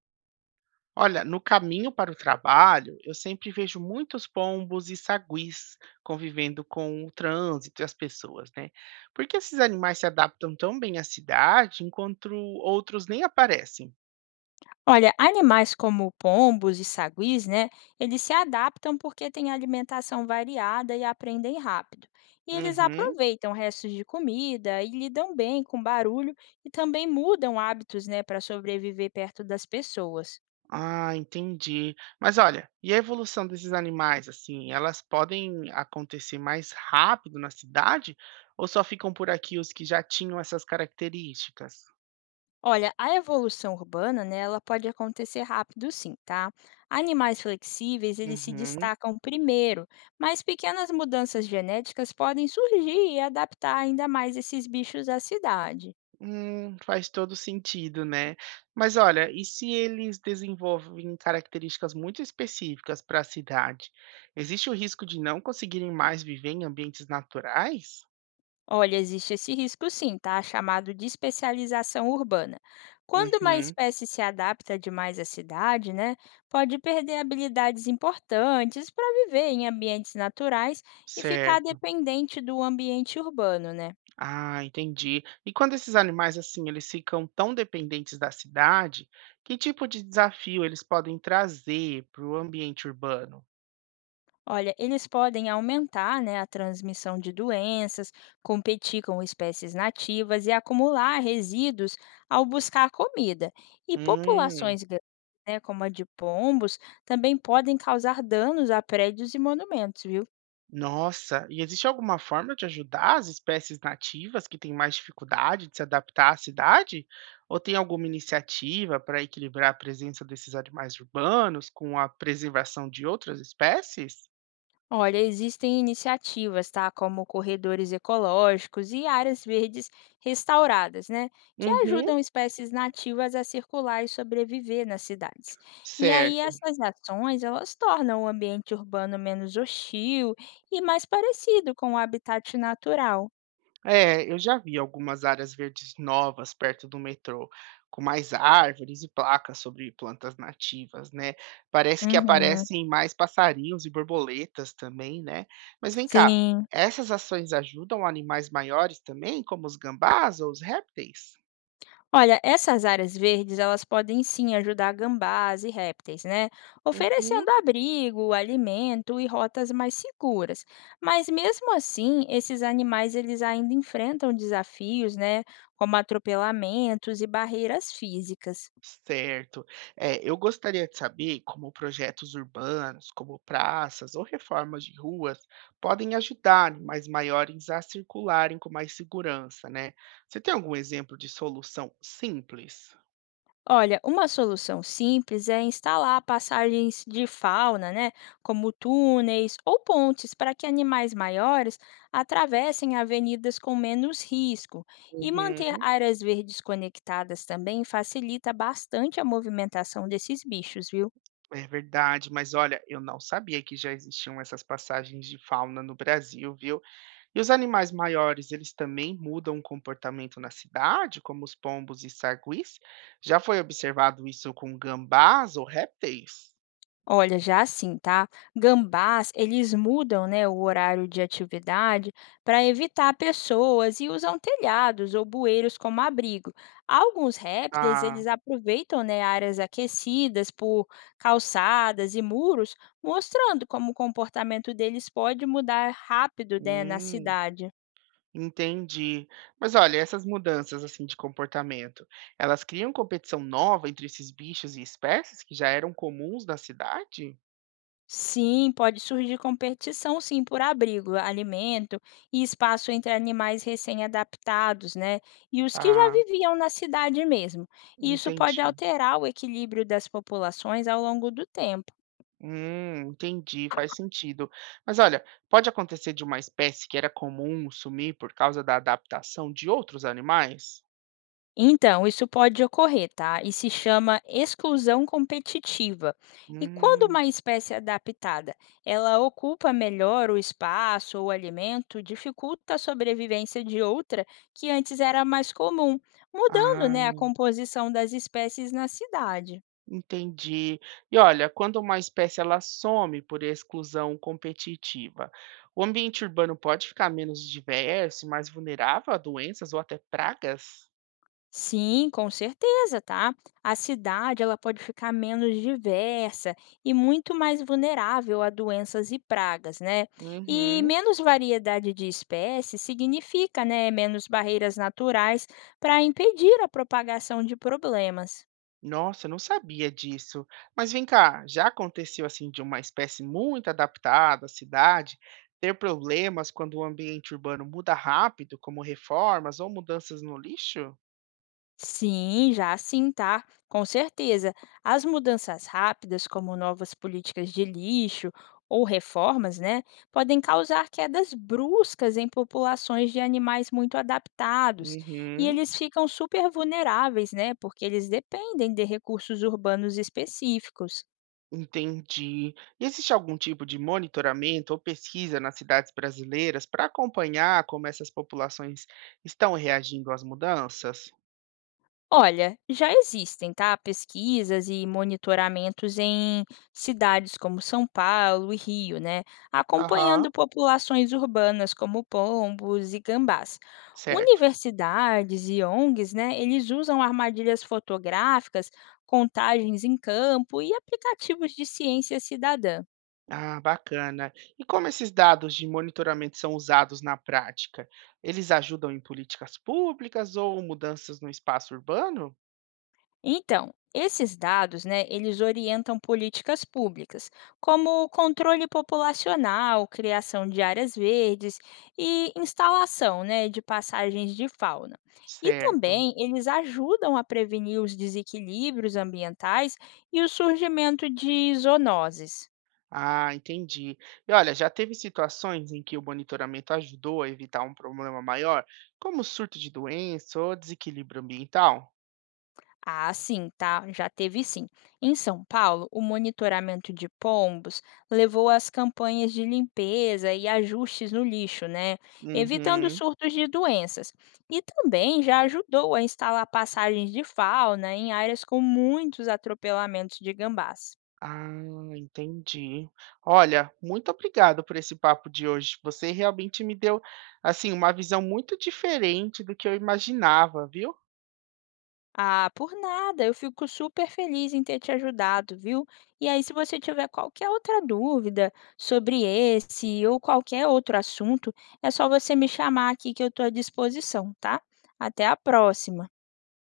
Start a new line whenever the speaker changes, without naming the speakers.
Olha, no caminho para o trabalho, eu sempre vejo muitos pombos e saguis convivendo com o trânsito e as pessoas, né? Por que esses animais se adaptam tão bem à cidade enquanto outros nem aparecem?
Olha, animais como pombos e saguis, né, eles se adaptam porque têm alimentação variada e aprendem rápido. E eles
Uhum.
aproveitam restos de comida e lidam bem com barulho e também mudam hábitos, né, para sobreviver perto das pessoas.
Ah, entendi. Mas olha, e a evolução desses animais, assim, elas podem acontecer mais rápido na cidade ou só ficam por aqui os que já tinham essas características?
Olha, a evolução urbana, né, ela pode acontecer rápido sim, tá? Animais flexíveis, eles se
Uhum.
destacam primeiro, mas pequenas mudanças genéticas podem surgir e adaptar ainda mais esses bichos à cidade.
Faz todo sentido, né. Mas olha, e se eles desenvolvem características muito específicas para a cidade, existe o risco de não conseguirem mais viver em ambientes naturais?
Olha, existe esse risco sim, tá? Chamado de especialização urbana. Quando uma
Uhum,
espécie se adapta demais à cidade, né, pode perder habilidades importantes para viver em ambientes naturais e ficar
certo.
dependente do ambiente urbano, né?
Ah, entendi. E quando esses animais, assim, eles ficam tão dependentes da cidade, que tipo de desafio eles podem trazer para o ambiente urbano?
Olha, eles podem aumentar, né, a transmissão de doenças, competir com espécies nativas e acumular resíduos ao buscar comida. E
Hum.
populações grandes, né, como a de pombos, também podem causar danos a prédios e monumentos, viu?
Nossa, e existe alguma forma de ajudar as espécies nativas que têm mais dificuldade de se adaptar à cidade? Ou tem alguma iniciativa para equilibrar a presença desses animais urbanos com a preservação de outras espécies?
Olha, existem iniciativas, tá? Como corredores ecológicos e áreas verdes restauradas, né? Que
Uhum.
ajudam espécies nativas a circular e sobreviver nas cidades. E aí
Certo.
essas ações, elas tornam o ambiente urbano menos hostil e mais parecido com o habitat natural.
É, eu já vi algumas áreas verdes novas perto do metrô, com mais árvores e placas sobre plantas nativas, né? Parece que
Uhum,
aparecem mais passarinhos e borboletas também, né? Mas vem cá,
sim.
essas ações ajudam animais maiores também, como os gambás ou os répteis?
Olha, essas áreas verdes, elas podem sim ajudar gambás e répteis, né?
Uhum.
Oferecendo abrigo, alimento e rotas mais seguras. Mas mesmo assim, esses animais eles ainda enfrentam desafios, né, como atropelamentos e barreiras físicas.
Certo. É, eu gostaria de saber como projetos urbanos, como praças ou reformas de ruas, podem ajudar animais maiores a circularem com mais segurança, né? Você tem algum exemplo de solução simples?
Olha, uma solução simples é instalar passagens de fauna, né, como túneis ou pontes, para que animais maiores atravessem avenidas com menos risco. E manter
Uhum,
áreas verdes conectadas também facilita bastante a movimentação desses bichos, viu?
é verdade, mas olha, eu não sabia que já existiam essas passagens de fauna no Brasil, viu? E os animais maiores, eles também mudam o comportamento na cidade, como os pombos e sarguis? Já foi observado isso com gambás ou répteis?
Olha, já sim, tá? Gambás, eles mudam, né, o horário de atividade para evitar pessoas e usam telhados ou bueiros como abrigo. Alguns répteis,
Ah,
eles aproveitam, né, áreas aquecidas por calçadas e muros, mostrando como o comportamento deles pode mudar rápido, né, na
hum,
cidade.
entendi. Mas olha, essas mudanças assim de comportamento, elas criam competição nova entre esses bichos e espécies que já eram comuns na cidade?
Sim, pode surgir competição, sim, por abrigo, alimento e espaço entre animais recém-adaptados, né? E os que já
Ah,
viviam na cidade mesmo. E isso pode
entendi.
alterar o equilíbrio das populações ao longo do tempo.
Entendi, faz sentido. Mas olha, pode acontecer de uma espécie que era comum sumir por causa da adaptação de outros animais?
Então, isso pode ocorrer, tá? E se chama exclusão competitiva. E quando
Hum,
uma espécie é adaptada, ela ocupa melhor o espaço ou alimento, dificulta a sobrevivência de outra que antes era mais comum, mudando,
ah,
né, a composição das espécies na cidade.
entendi. E olha, quando uma espécie ela some por exclusão competitiva, o ambiente urbano pode ficar menos diverso e mais vulnerável a doenças ou até pragas?
Sim, com certeza, tá? A cidade ela pode ficar menos diversa e muito mais vulnerável a doenças e pragas, né? E
Uhum.
menos variedade de espécies significa, né, menos barreiras naturais para impedir a propagação de problemas.
Nossa, eu não sabia disso. Mas vem cá, já aconteceu assim de uma espécie muito adaptada à cidade ter problemas quando o ambiente urbano muda rápido, como reformas ou mudanças no lixo?
Sim, já sim, tá? Com certeza. As mudanças rápidas, como novas políticas de lixo ou reformas, né, podem causar quedas bruscas em populações de animais muito adaptados. E
Uhum,
eles ficam super vulneráveis, né, porque eles dependem de recursos urbanos específicos.
entendi. E existe algum tipo de monitoramento ou pesquisa nas cidades brasileiras para acompanhar como essas populações estão reagindo às mudanças?
Olha, já existem, tá? Pesquisas e monitoramentos em cidades como São Paulo e Rio, né?
Aham,
Acompanhando populações urbanas como pombos e gambás.
certo.
Universidades e ONGs, né? Eles usam armadilhas fotográficas, contagens em campo e aplicativos de ciência cidadã.
Ah, bacana. E como esses dados de monitoramento são usados na prática? Eles ajudam em políticas públicas ou mudanças no espaço urbano?
Então, esses dados, né, eles orientam políticas públicas, como o controle populacional, criação de áreas verdes e instalação, né, de passagens de fauna. E
Certo.
também eles ajudam a prevenir os desequilíbrios ambientais e o surgimento de zoonoses.
Ah, entendi. E olha, já teve situações em que o monitoramento ajudou a evitar um problema maior, como surto de doença ou desequilíbrio ambiental?
Ah, sim, tá? Já teve sim. Em São Paulo, o monitoramento de pombos levou às campanhas de limpeza e ajustes no lixo, né? Evitando
Uhum.
surtos de doenças. E também já ajudou a instalar passagens de fauna em áreas com muitos atropelamentos de gambás.
Ah, entendi. Olha, muito obrigado por esse papo de hoje. Você realmente me deu, assim, uma visão muito diferente do que eu imaginava, viu?
Ah, por nada. Eu fico super feliz em ter te ajudado, viu? E aí, se você tiver qualquer outra dúvida sobre esse ou qualquer outro assunto, é só você me chamar aqui que eu estou à disposição, tá? Até a próxima.